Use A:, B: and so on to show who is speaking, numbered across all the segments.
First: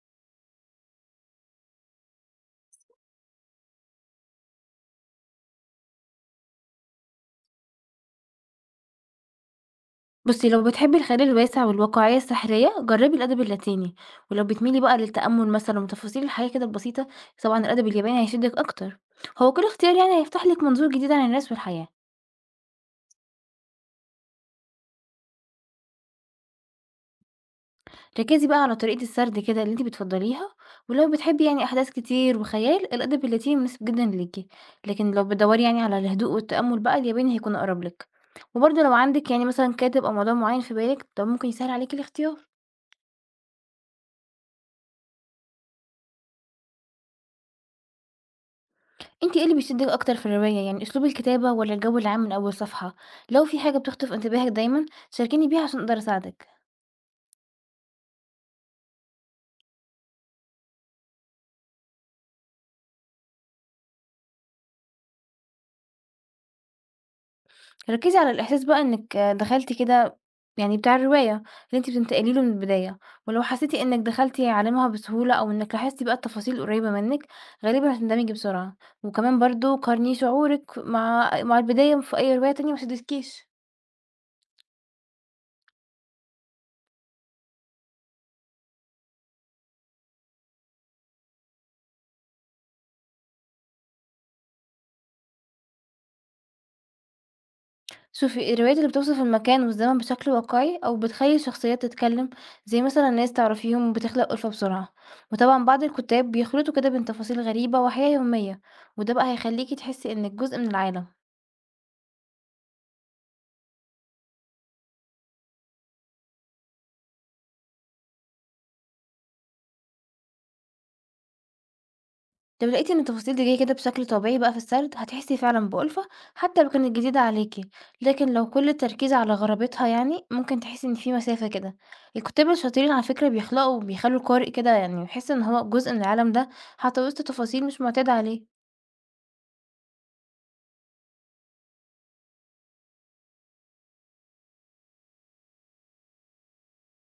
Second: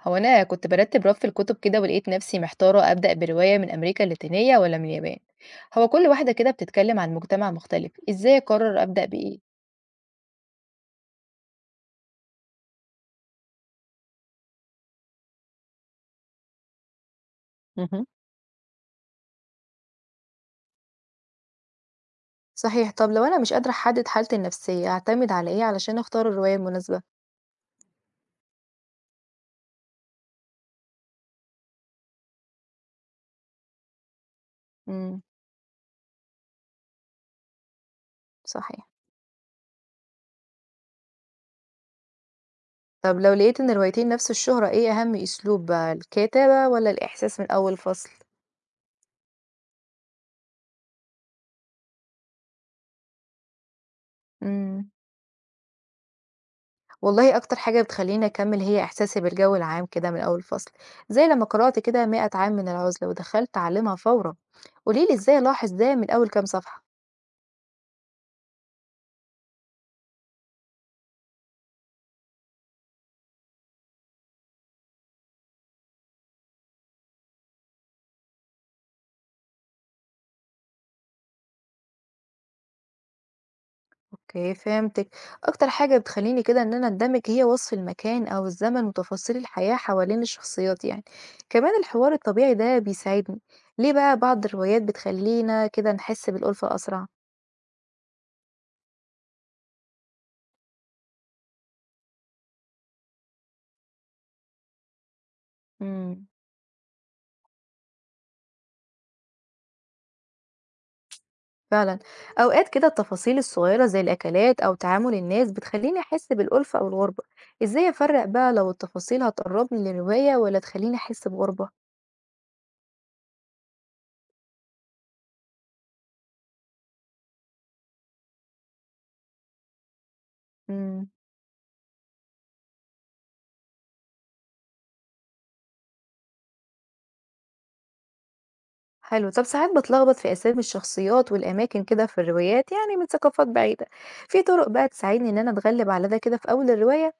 A: هو أنا كنت برتب رف الكتب كده ولقيت نفسي محتارة أبدأ برواية من أمريكا اللاتينية ولا من اليابان. هو كل واحدة كده بتتكلم عن مجتمع مختلف، إزاي أقرر أبدأ بإيه؟
B: بُصي، لو بتحبي الخيال الواسع والواقعية السحرية، جربي الأدب اللاتيني، ولو بتميلي بقى للتأمل مثلًا وتفاصيل الحياة كده البسيطة، طبعًا الأدب
A: مهم.
B: الياباني هيشدِّك أكتر. هو كل اختيار يعني هيفتح لِك منظور جديد عن الناس والحياة.
A: صحيح. طب لو أنا مش قادرة أحدد حالتي النفسية أعتمد على إيه علشان أختار الرواية المناسبة؟
B: ركزي بقى على طريقة السرد كده اللي أنتِ بتفضليها، ولو بتحبي يعني أحداث كتير وخيال، الأدب اللاتيني مناسب جدًا ليكِ. لكن
A: امم
B: لو بتدوري يعني على الهدوء والتأمل بقى، الياباني هيكون أقرب لِك. وبرضه
A: صحيح.
B: لو عندِك يعني مثلًا كاتب أو موضوع معين في بالِك، ده ممكن يسهل عليكِ الاختيار.
A: طب لو لقيت إن الروايتين نفس الشهرة، إيه أهم، أسلوب بقى الكتابة ولا الإحساس من أول فصل؟
B: أنتِ إيه اللي بيشدِّك أكتر في الرواية، يعني أسلوب الكتابة والّا الجو العام من أول صفحة؟ لو في حاجة بتخطف انتباهك دايمًا
A: امم
B: شاركيني بيها عشان أقدر أساعدِك.
A: والله أكتر حاجة بتخلّيني أكمّل هي إحساسي بالجو العام كده من أول الفصل، زي لمّا قرأت كده 100 عام من العزلة ودخلت أعلمها فورًا، قولي لي إزاي ألاحظ ده من أول كام صفحة؟
B: ركّزي على الإحساس بقى إنِّك دخلتِ كده يعني بتاع الرواية اللي أنتِ بتنتقلي له من البداية، ولو حسيتِ إنِّك دخلتِ عالمها بسهولة أو إنِّك لاحظتِ بقى التفاصيل القريبة منِّك، غالبًا هتندمجي بسرعة. وكمان برضه قارني شعورِك مع البداية في أي رواية تانية ما شدتكيش.
A: أوكي فهمتِك. أكتر حاجة بتخلّيني كده إن أنا أندمج هي وصف المكان أو الزمن وتفاصيل الحياة حوالين الشخصيات يعني، كمان الحوار الطبيعي ده بيساعدني، ليه بقى بعض الروايات بتخلّينا كده نحس بالألفة أسرع؟
B: شوفي الروايات اللي بتوصف المكان والزمن بشكل واقعي أو بتخلي الشخصيات تتكلم زي مثلا ناس تعرفيهم بتخلق ألفة بسرعة، وطبعا بعض
A: إمم.
B: الكتاب بيخلطوا كده بين تفاصيل غريبة وحياة يومية، وده بقى هيخليكي تحسي إنك جزء من العالم.
A: فعلًا. أوقات كده التفاصيل الصغيرة زي الأكلات أو تعامل الناس بتخلّيني أحس بالألفة أو الغربة، إزاي أفرّق بقى لو التفاصيل هتقرّبني للرواية والّا تخلّيني أحس بغربة؟
B: لو لقيتي إن التفاصيل دي جاية كده بشكل طبيعي بقى في السرد هتحسي فعلا بألفة حتى لو كانت جديدة عليكي، لكن لو كل التركيز على غرابتها يعني ممكن تحسي إن
A: إمم.
B: في مسافة كده. الكتاب الشاطرين على فكرة بيخلوا القارئ كده يعني يحس إن هو جزء من العالم ده حتى وسط تفاصيل مش معتاد عليه.
A: حلو. طب ساعات باتلخبط في أسامي الشخصيات والأماكن كده في الروايات يعني من ثقافات بعيدة، في طرق بقى تساعدني إن أنا أتغلب على ده كده في أول الرواية؟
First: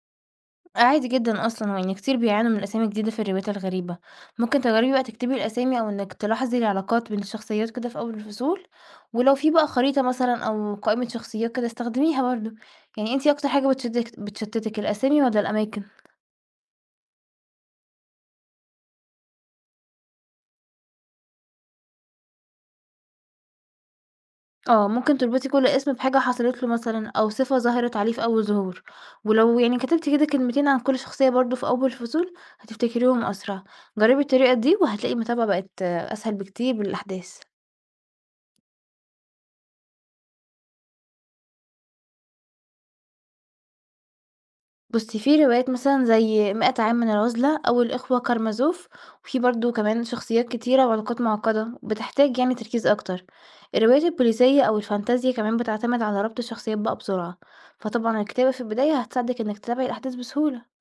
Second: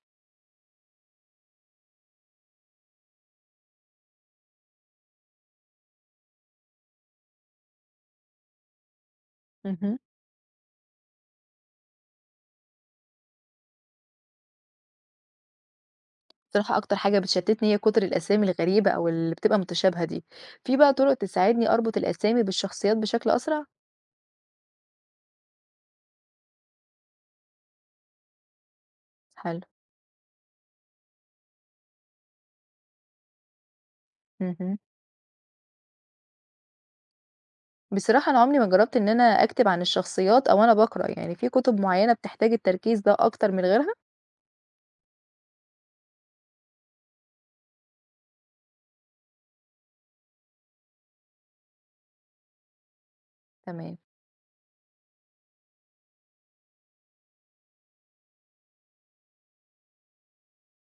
B: عادي جدًا أصلًا، هو يعني كتير بيعانوا من أسامي جديدة في الروايات الغريبة. ممكن تجربي بقى تكتبي الأسامي أو إنِّك تلاحظي العلاقات بين الشخصيات كده في أول الفصول، ولو في بقى
A: اهم.
B: خريطة مثلًا أو قائمة شخصيات كده استخدميها برضه. يعني أنتِ أكتر حاجة بتشتِّتِك الأسامي والّا الأماكن؟
A: بصراحة أكتر حاجة بتشتتني هي كتر الأسامي الغريبة أو اللي بتبقى متشابهة دي، في بقى طرق تساعدني أربط الأسامي بالشخصيات بشكل أسرع؟
B: آه، ممكن تربطي كل اسم بحاجة حصلت له مثلًا أو صفة ظهرت عليه في أول ظهور، ولو
A: حلو.
B: يعني كتبتِ كده كلمتين عن كل شخصية برضه في أول الفصول هتفتكريهم أسرع. جربي الطريقة دي
A: اهم.
B: وهتلاقي المتابعة بقت آه، أسهل بكتير بالأحداث.
A: بصراحة أنا عمري ما جرّبت إن أنا أكتب عن الشخصيات أو أنا باقرا، يعني في كُتب معيّنة بتحتاج التركيز ده أكتر من غيرها؟
B: بُصّي، في روايات مثلًا زي مِائة عام من العزلة أو الإخوة كارمازوف، وفي برضه كمان شخصيات كتيرة وعلاقات معقدة، بتحتاج يعني تركيز أكتر.
A: تمام.
B: الروايات البوليسية أو الفانتازيا كمان بتعتمد على ربط الشخصيات بقى بسرعة، فطبعًا الكتابة في البداية هتساعدِك إنِك تتابعي الأحداث بسهولة.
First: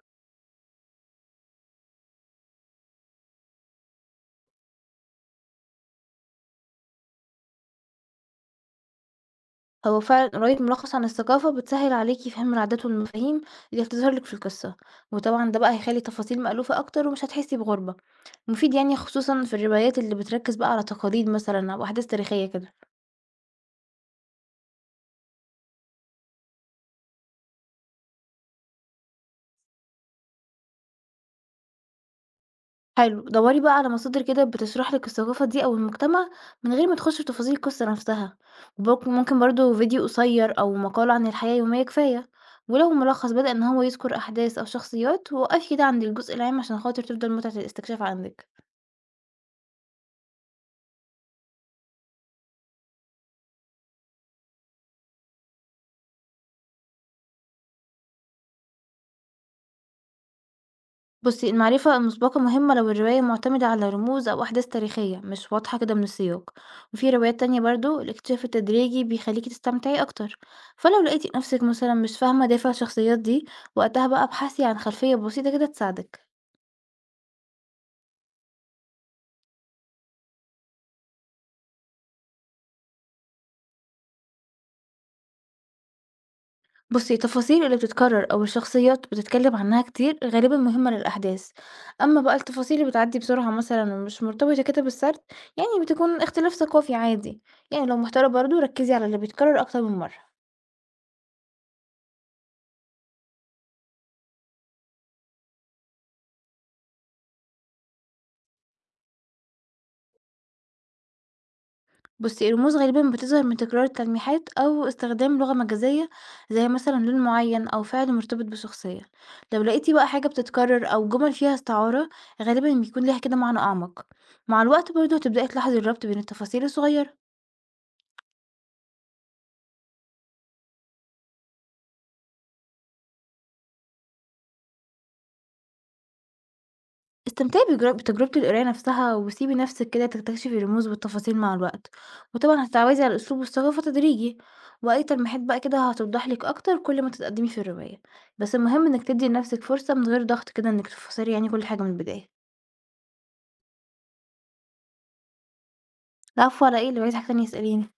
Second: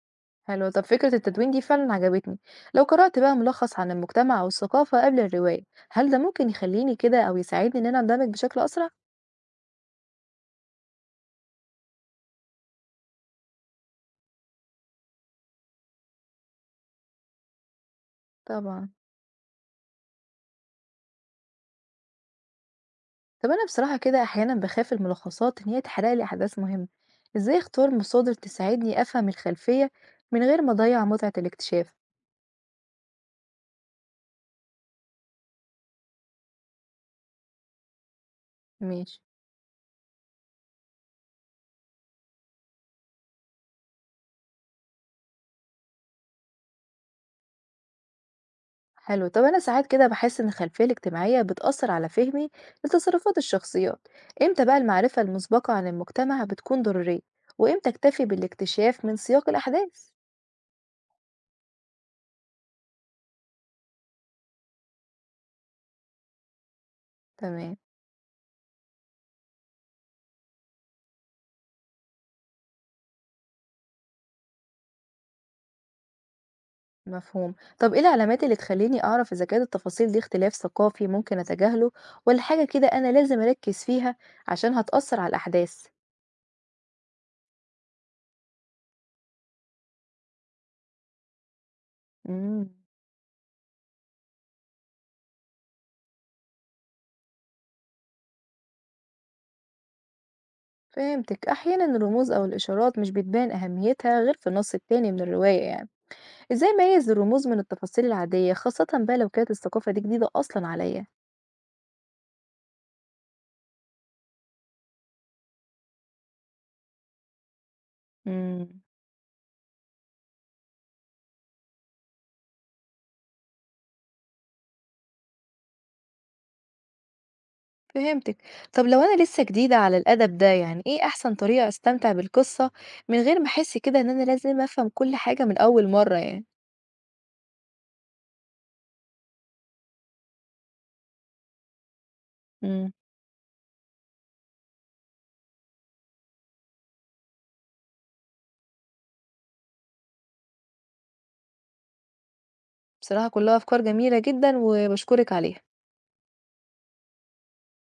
A: حلو، طَب فكرة التدوين دي فعلًا عجبتني، لو قرأت بقى ملخص عن المجتمع أو الثقافة قبل الرواية، هل ده ممكن يخلّيني كده أو يساعدني إن أنا أندمج بشكل أسرع؟
B: هو فعلًا قراية ملخص عن الثقافة بتسهل عليكِ فهم العادات والمفاهيم اللي بتظهر لِك في القصة، وطبعًا ده بقى هيخلي التفاصيل مألوفة أكتر ومش هتحسي بغربة. مفيد
A: طبعًا.
B: يعني خصوصًا في الروايات اللي بتركز بقى على تقاليد مثلًا أو أحداث تاريخية كده.
A: طَب أنا بصراحة كده أحيانًا باخاف الملخصات إن هي تحرق لي أحداث مهمة، إزاي أختار مصادر تساعدني أفهم الخلفية من غير ما أضيّع متعة الاكتشاف؟
B: حلو، دوّري بقى على مصادر كده بتشرح لِك الثقافة دي أو المجتمع من غير ما تخشي في تفاصيل القصة نفسها، وبرضه
A: ماشي.
B: ممكن برضه فيديو قصير أو مقالة عن الحياة اليومية كفاية، ولو ملخص بدأ إن هو يذكر أحداث أو شخصيات وقفي كده عند الجزء العام عشان خاطر تفضل متعة الاستكشاف عندِك.
A: حلو. طب أنا ساعات كده بحس إن الخلفية الاجتماعية بتأثر على فهمي لتصرفات الشخصيات، إمتى بقى المعرفة المسبقة عن المجتمع بتكون ضرورية، وإمتى أكتفي بالاكتشاف من سياق الأحداث؟
B: بصي المعرفة المسبقة مهمة لو الرواية معتمدة على رموز أو أحداث تاريخية مش واضحة كده من السياق، وفي روايات تانية
A: تمام.
B: برضو الاكتشاف التدريجي بيخليكي تستمتعي أكتر، فلو لقيتي نفسك مثلا مش فاهمة دافع الشخصيات دي وقتها بقى ابحثي عن خلفية بسيطة كده تساعدك.
A: مفهوم. طب إيه العلامات اللي تخليني أعرف إذا كانت التفاصيل دي اختلاف ثقافي ممكن أتجاهله، ولا حاجة كده أنا لازم أركز فيها عشان هتأثر على الأحداث؟
B: بصي التفاصيل اللي بتتكرر أو الشخصيات بتتكلم عنها كتير غالبا مهمة للأحداث، أما بقى
A: امم
B: التفاصيل اللي بتعدي بسرعة مثلا ومش مرتبطة كده بالسرد يعني بتكون اختلاف ثقافي عادي. يعني لو محتارة برضو ركزي على اللي بيتكرر أكتر من مرة.
A: فهمتك. أحيانا الرموز أو الإشارات مش بتبان أهميتها غير في النص التاني من الرواية يعني، إزاي أميّز الرموز من التفاصيل العادية، خاصةً بقى لو كانت الثقافة دي جديدة أصلًا عليَّ؟
B: بُصي، الرموز غالبًا بتظهر من تكرار التلميحات أو استخدام لغة مجازية، زي مثلًا لون معين أو فعل مرتبط
A: إمم.
B: بشخصية. لو لقيتِ بقى حاجة بتتكرر أو جمل فيها استعارة، غالبًا بيكون ليها كده معنى أعمق. مع الوقت برضه هتبدئي تلاحظي الربط بين التفاصيل الصغيرة.
A: فهمتِك. طب لو أنا لسه جديدة على الأدب ده، يعني إيه أحسن طريقة أستمتع بالقصة من غير ما أحس كده إن أنا لازم أفهم كل حاجة من أول مرة يعني؟
B: استمتعي بتجربة القراية نفسها، وسيبي نفسِك كده تكتشفي الرموز والتفاصيل مع الوقت، وطبعًا
A: إمم.
B: هتتعودي على الأسلوب والثقافة تدريجي، وأي تلميحات بقى كده هتوضح لِك أكتر كل ما تتقدمي في الرواية، بس المهم إنِك تدي لنفسِك فرصة من غير ضغط كده إنِك تفسري يعني كل حاجة من البداية.
A: بصراحة كلها أفكار جميلة جدًا وباشكرِك عليها.
B: العفو على إيه، لو عايزة حاجة تانية اسأليني.